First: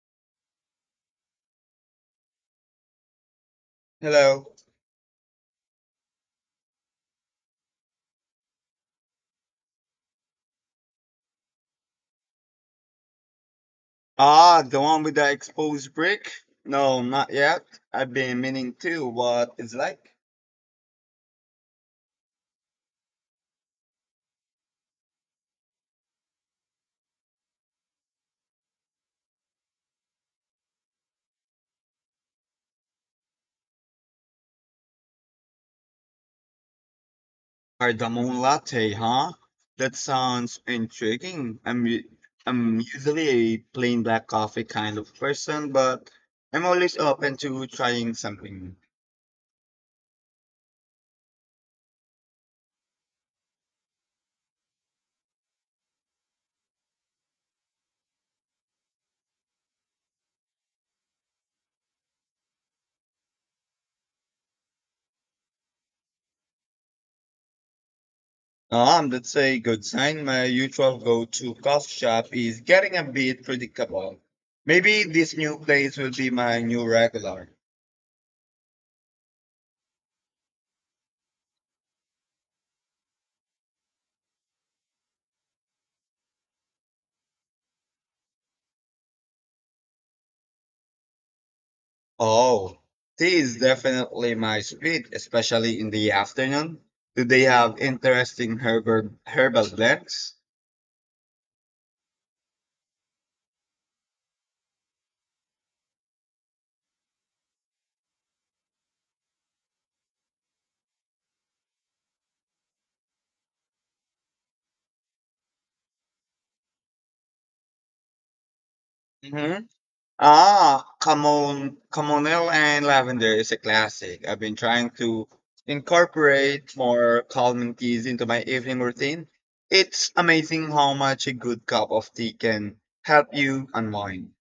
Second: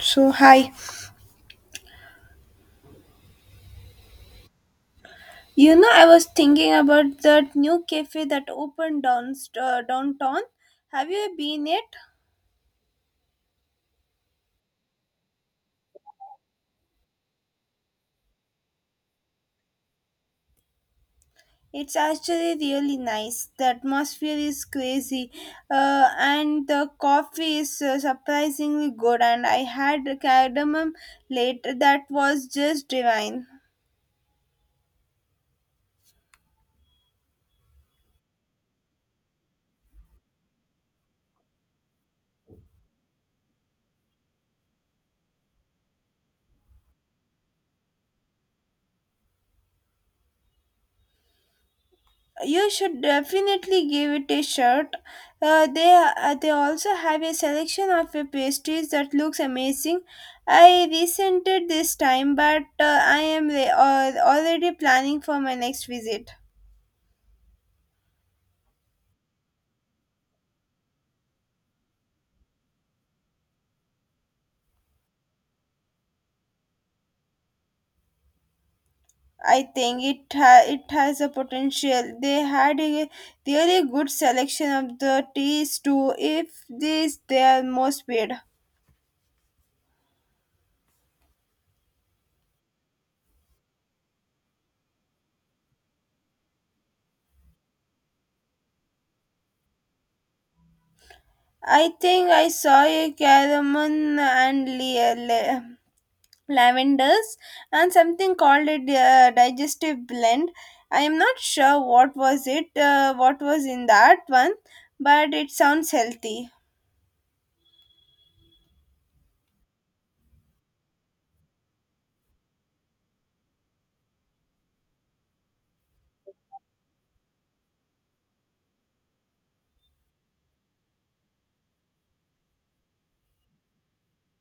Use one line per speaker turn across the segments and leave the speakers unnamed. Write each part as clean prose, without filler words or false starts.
So, hi.
Hello.
You know, I was thinking about that new cafe that opened downtown. Have you been it?
Ah, the one with the exposed brick? No, not yet. I've been meaning to. What it's like?
It's actually really nice. The atmosphere is crazy, and the coffee is surprisingly good. And I had cardamom later that was just divine.
Cardamom latte, huh? That sounds intriguing. I'm usually a plain black coffee kind of person, but I'm always open to trying something
You should definitely give it a shot. They also have a selection of pastries that looks amazing. I resented this time, but I am already planning for my next visit.
new. That's a good sign. My usual go-to coffee shop is getting a bit predictable. Maybe this new place will be my new regular.
I think it has a potential. They had a really good selection of the teas too. If these they are most weird.
Oh, tea is definitely my speed, especially in the afternoon. Do they have interesting herbal blends?
I think I saw a cardamom and lavenders and something called a digestive blend. I am not sure what was it, what was in that one, but it sounds healthy.
Hmm. Ah, camon, chamomile and lavender is a classic. I've been trying to incorporate more calming teas into my evening routine. It's amazing how much a good cup of tea can help you unwind.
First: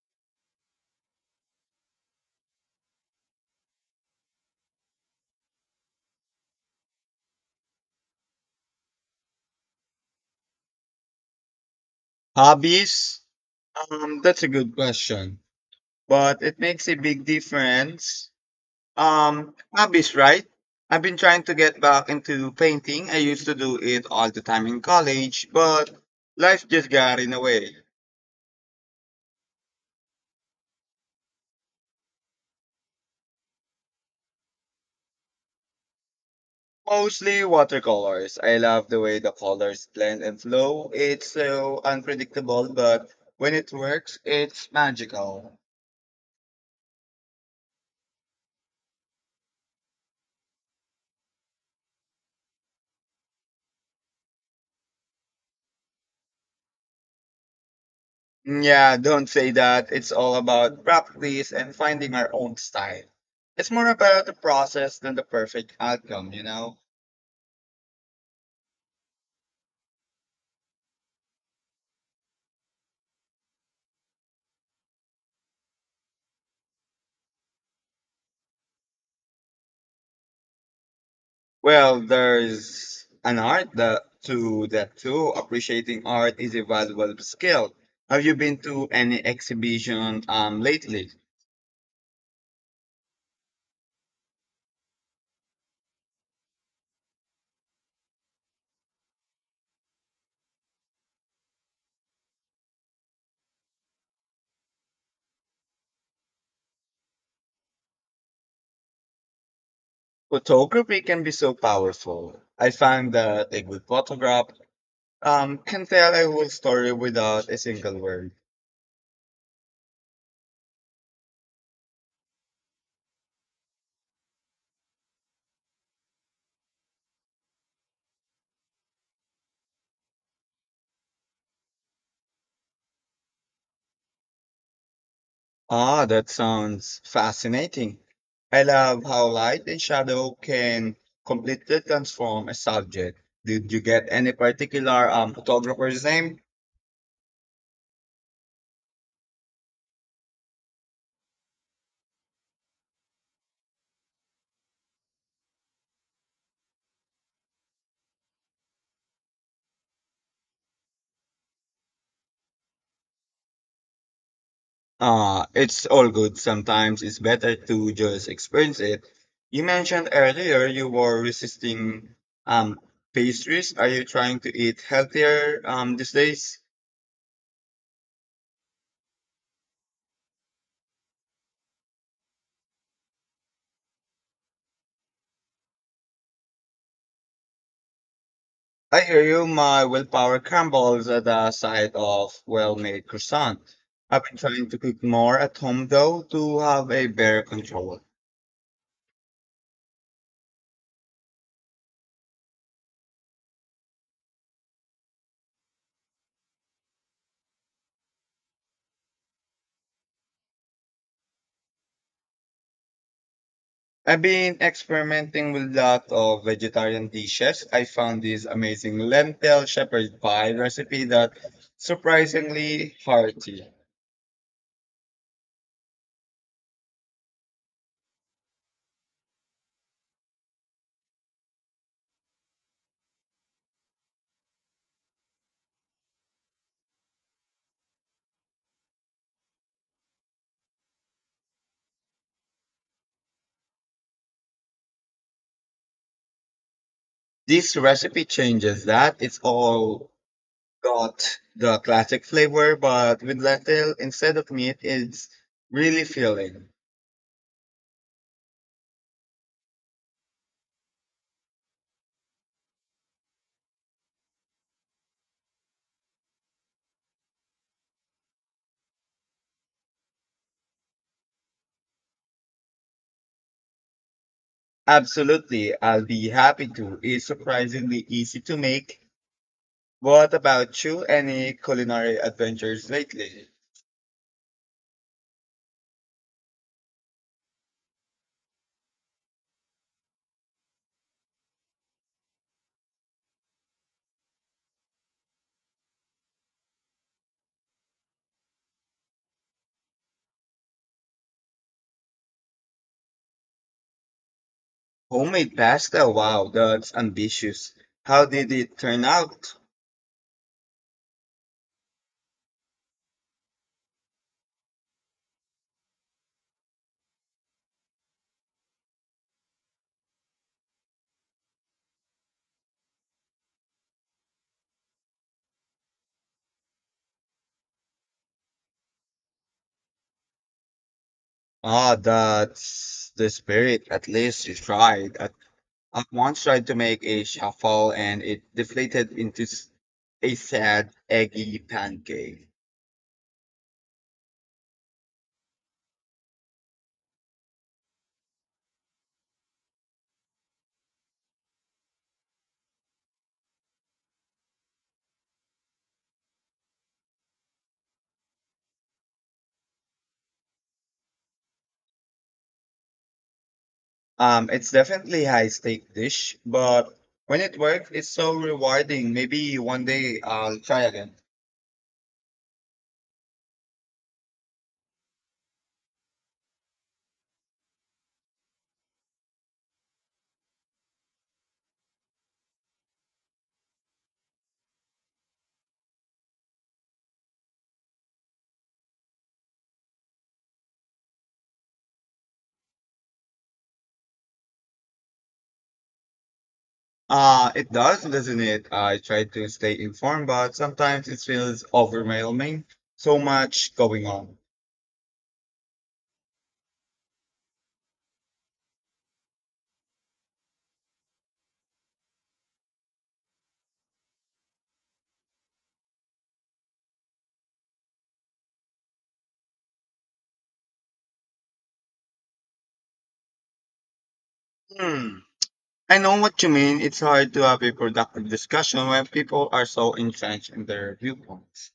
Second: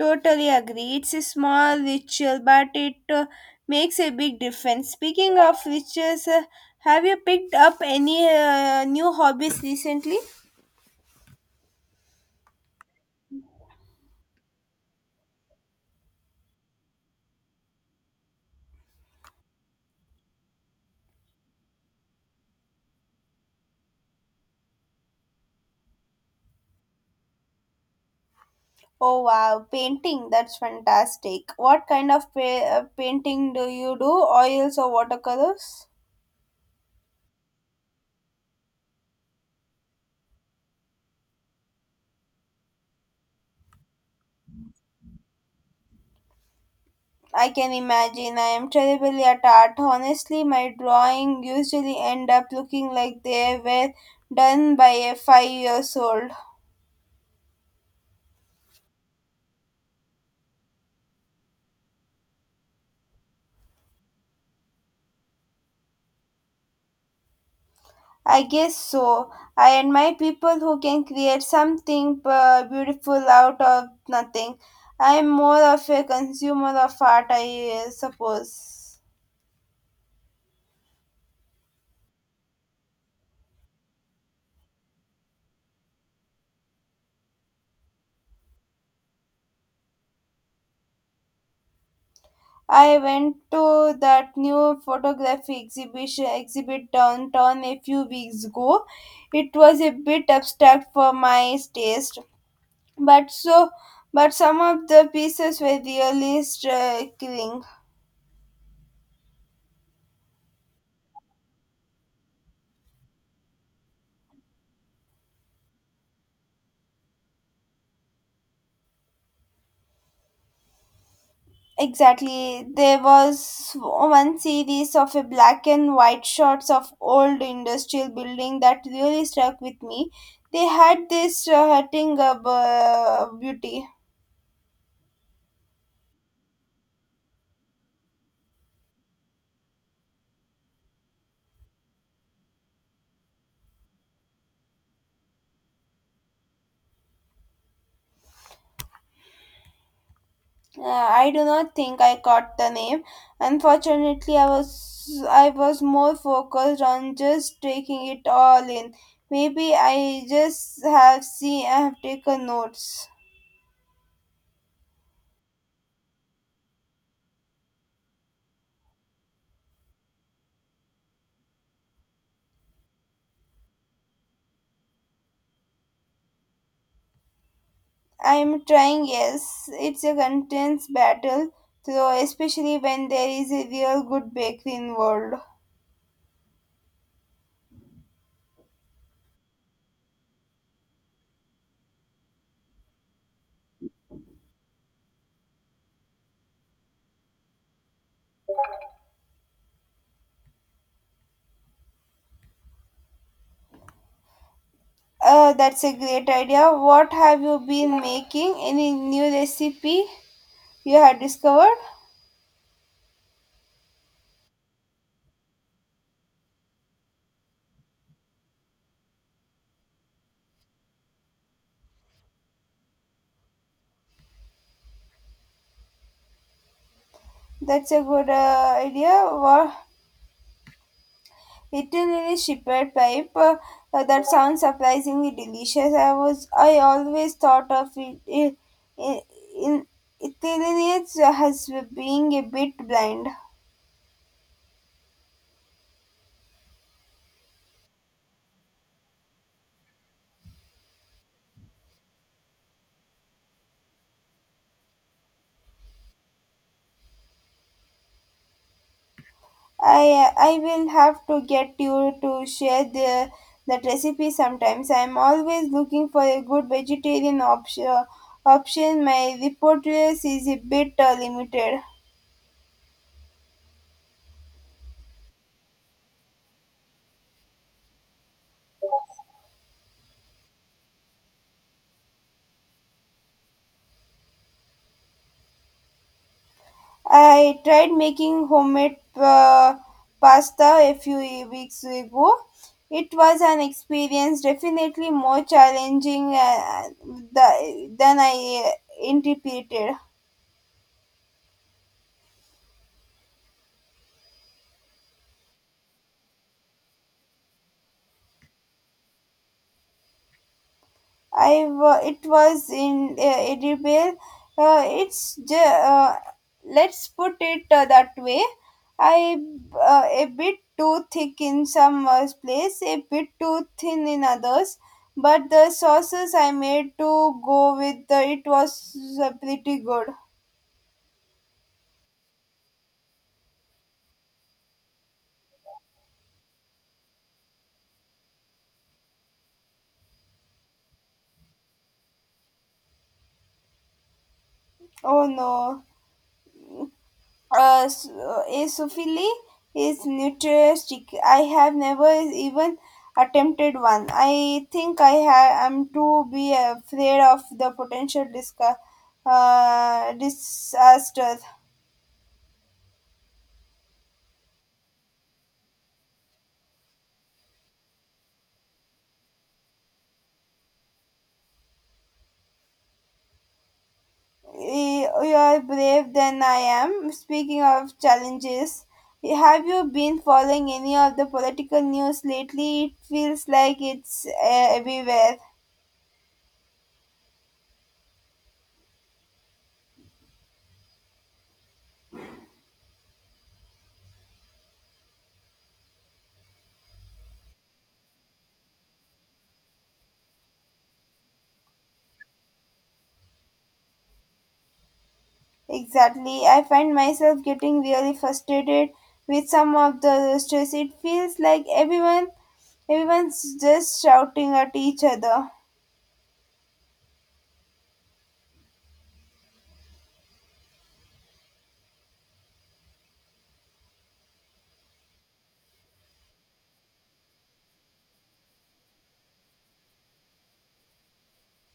Totally agree, it's a small ritual but it makes a big difference. Speaking of rituals, have you picked up any new hobbies recently?
Hobbies? That's a good question, but it makes a big difference. Hobbies, right? I've been trying to get back into painting. I used to do it all the time in college, but life just got in the way.
Oh wow, painting, that's fantastic. What kind of painting do you do, oils or watercolors?
Mostly watercolors. I love the way the colors blend and flow. It's so unpredictable, but when it works, it's magical.
I can imagine. I am terribly at art. Honestly, my drawing usually end up looking like they were done by a 5 years old.
Yeah, don't say that. It's all about practice and finding our own style. It's more about the process than the perfect outcome, you know?
I guess so. I admire people who can create something beautiful out of nothing. I am more of a consumer of art, I suppose.
Well, there's an art that to that too. Appreciating art is a valuable skill. Have you been to any exhibition lately?
I went to that new photography exhibition exhibit downtown a few weeks ago. It was a bit abstract for my taste, but so but some of the pieces were really striking.
Photography can be so powerful. I find that a good photograph can tell a whole story without a single word.
Exactly, there was one series of a black and white shots of old industrial building that really struck with me. They had this hurting beauty.
Ah, that sounds fascinating. I love how light and shadow can completely transform a subject. Did you get any particular photographer's name?
I do not think I caught the name. Unfortunately I was more focused on just taking it all in. Maybe I just have seen, I have taken notes.
It's all good. Sometimes it's better to just experience it. You mentioned earlier you were resisting um, pastries. Are you trying to eat healthier these days?
I'm trying, yes. It's a contents battle, though, especially when there is a real good bakery involved.
I hear you. My willpower crumbles at the sight of well-made croissant. I've been trying to cook more at home though to have a better control.
That's a great idea. What have you been making? Any new recipe you have discovered?
I've been experimenting with lot of vegetarian dishes. I found this amazing lentil shepherd pie recipe that surprisingly hearty.
That's a good idea. Wow. Eaten in a shepherd pipe. That sounds surprisingly delicious. I was I always thought of it in Italians as being a bit blind.
This recipe changes that. It's all got the classic flavor, but with lentil instead of meat, it's really filling.
I will have to get you to share the that recipe sometimes. I'm always looking for a good vegetarian option. Option my repertoire is a bit limited.
Absolutely, I'll be happy to. It's surprisingly easy to make. What about you? Any culinary adventures lately?
I tried making homemade pasta a few weeks ago. It was an experience, definitely more challenging than I anticipated.
Homemade pasta? Wow, that's ambitious. How did it turn out?
It was in edible. Uh, it's ju- uh, let's put it that way. I A bit too thick in some place, a bit too thin in others. But the sauces I made to go with the, it was pretty good.
Ah, that's the spirit. At least you tried. I once tried to make a shuffle and it deflated into a sad, eggy pancake.
Oh no. Esophile is nutrigenistic. I have never even attempted one. I think am too be afraid of the potential disaster.
It's definitely high stake dish, but when it works, it's so rewarding. Maybe one day I'll try again.
You are brave than I am. Speaking of challenges, have you been following any of the political news lately? It feels like it's everywhere.
It does, doesn't it? I try to stay informed, but sometimes it feels overwhelming. So much going on.
Exactly. I find myself getting really frustrated with some of the stress. It feels like everyone's just shouting at each other.
Hmm. I know what you mean. It's hard to have a productive discussion when people are so entrenched in their viewpoints.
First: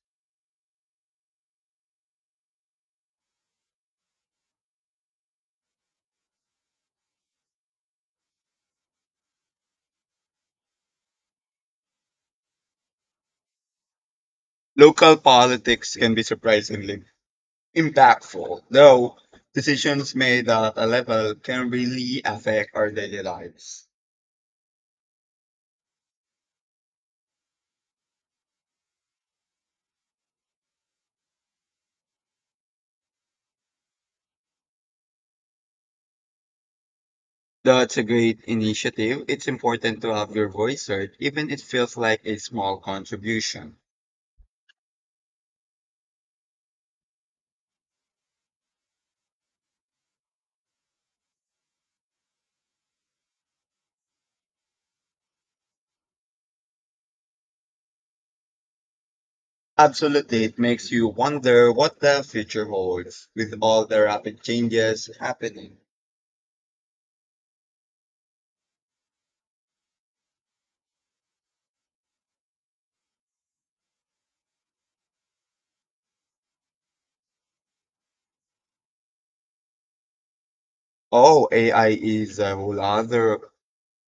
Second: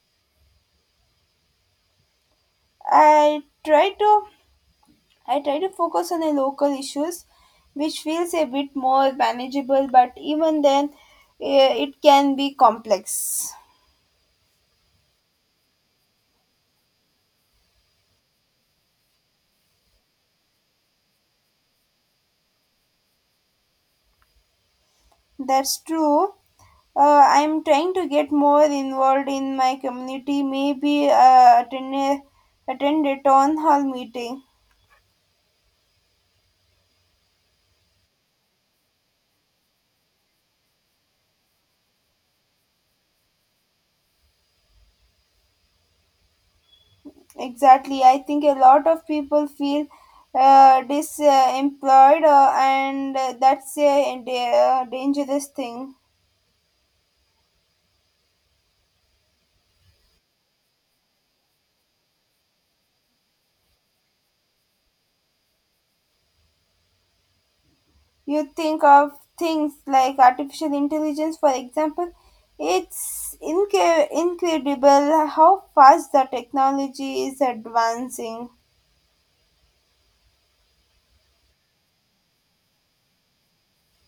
I try to I try to focus on the local issues which feels a bit more manageable but even then, it can be complex.
Local politics can be surprisingly impactful, though decisions made at a level can really affect our daily lives.
That's true. I'm trying to get more involved in my community, maybe attend a town hall meeting.
That's a great initiative. It's important to have your voice heard, even if it feels like a small contribution.
Exactly. I think a lot of people feel disemployed, and that's a dangerous thing.
Absolutely, it makes you wonder what the future holds with all the rapid changes happening.
You think of things like artificial intelligence, for example. It's inca incredible how fast the technology is advancing.
Oh, AI is a whole other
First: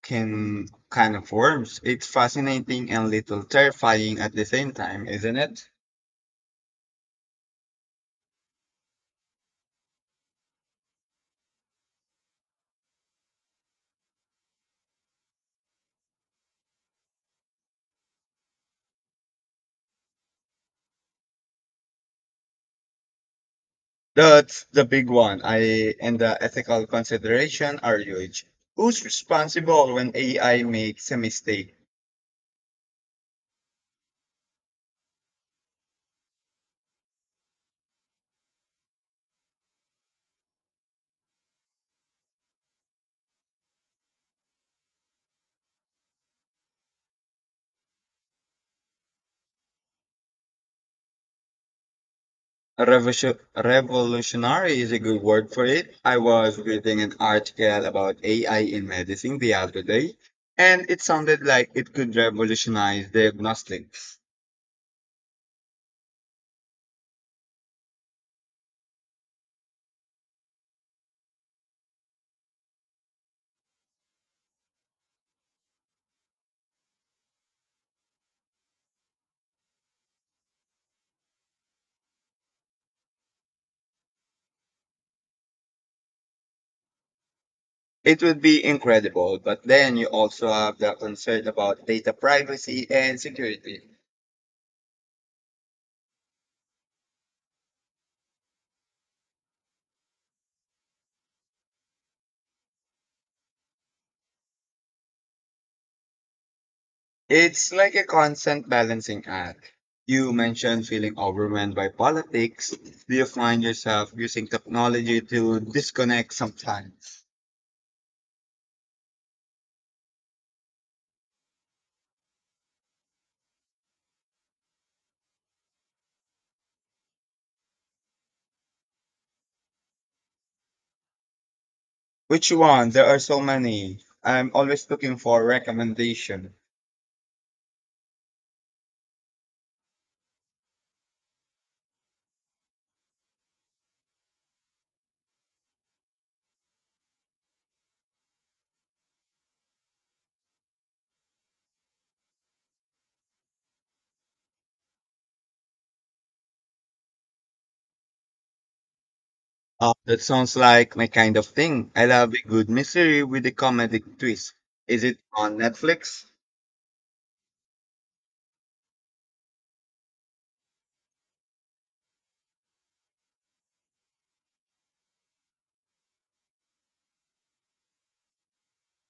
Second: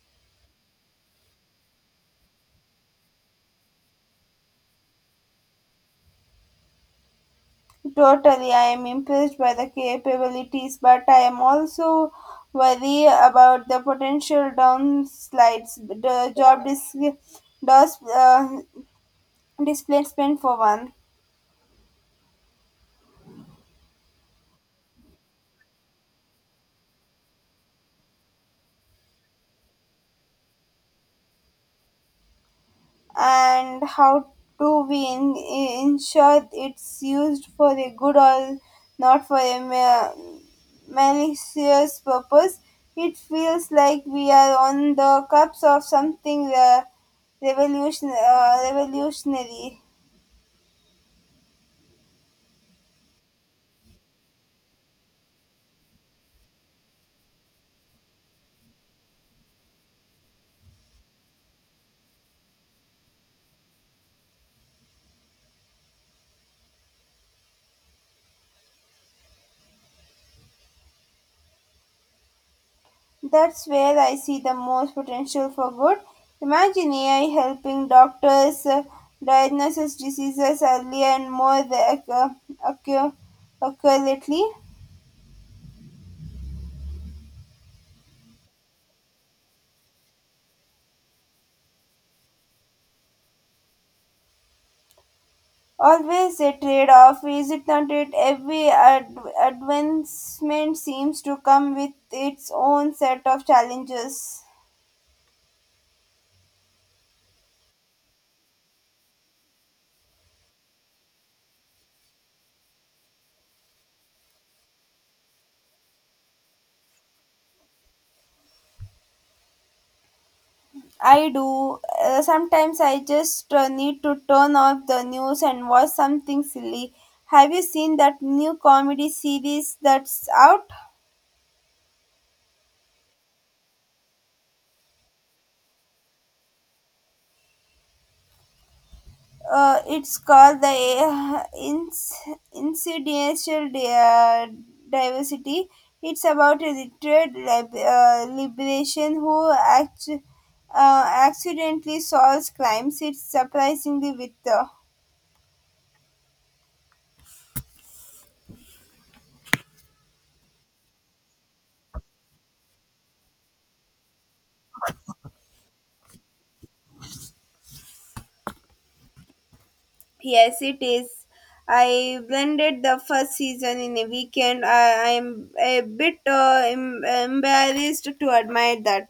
can kind of worms. It's fascinating and little terrifying at the same time, isn't it?
Totally, I am impressed by the capabilities, but I am also worried about the potential downslides, the job dos- uh, displacement for one,
That's the big one. I and the ethical consideration are huge. Who's responsible when AI makes a mistake?
and how do we ensure it's used for a good or not for a malicious purpose? It feels like we are on the cups of something revolutionary.
Revolutionary is a good word for it. I was reading an article about AI in medicine the other day, and it sounded like it could revolutionize diagnostics.
That's where I see the most potential for good. Imagine AI helping doctors diagnose diseases earlier and more accu- accurately.
It would be incredible, but then you also have the concern about data privacy and security.
Always a trade off, is it not? It every advancement seems to come with its own set of challenges.
It's like a constant balancing act. You mentioned feeling overwhelmed by politics. Do you find yourself using technology to disconnect sometimes?
I do. Sometimes I just need to turn off the news and watch something silly. Have you seen that new comedy series that's out?
Which one? There are so many. I'm always looking for a recommendation.
It's called uh, Ins- Incidental Diversity. It's about a literate liberation who accidentally solves crimes. It's surprisingly with the.
That sounds like my kind of thing. I love a good mystery with a comedic twist. Is it on Netflix?
Yes, it is. I blended the first season in a weekend. I am a bit embarrassed to admit that.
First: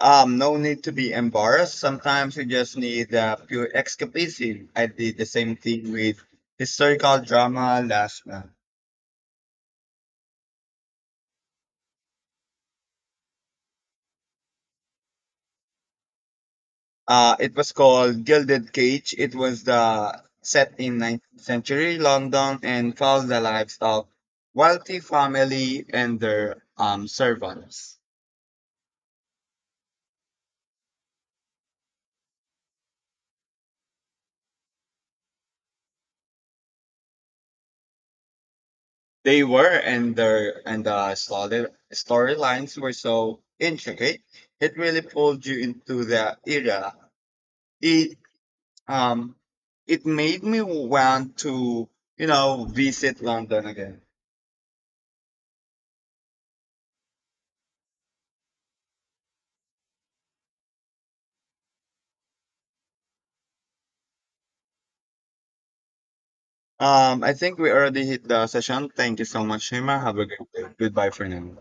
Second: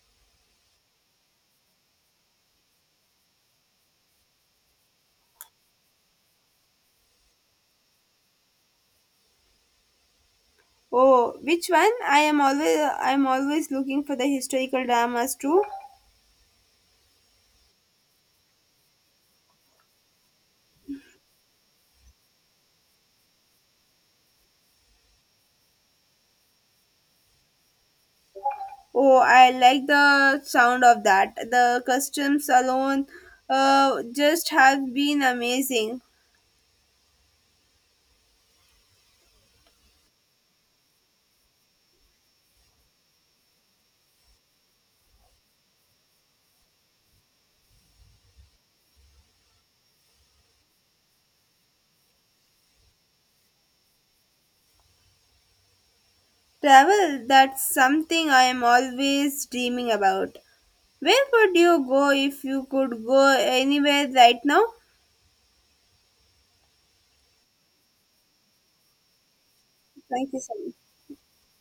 No need to be embarrassed. Sometimes you just need a pure escapism. I did the same thing with historical drama last month.
Oh, which one? I am always looking for the historical dramas too.
It was called Gilded Cage. It was the set in 19th century London and follows the lives of wealthy family and their servants.
Oh, I like the sound of that. The customs alone just have been amazing.
They were and their and the storylines were so intricate. It really pulled you into the era. It um it made me want to visit London again.
Travel, that's something I am always dreaming about. Where would you go if you could go anywhere right now?
I think we already hit the session. Thank you so much, Shima. Have a
Thank you
good
so
day.
much.
Goodbye for now.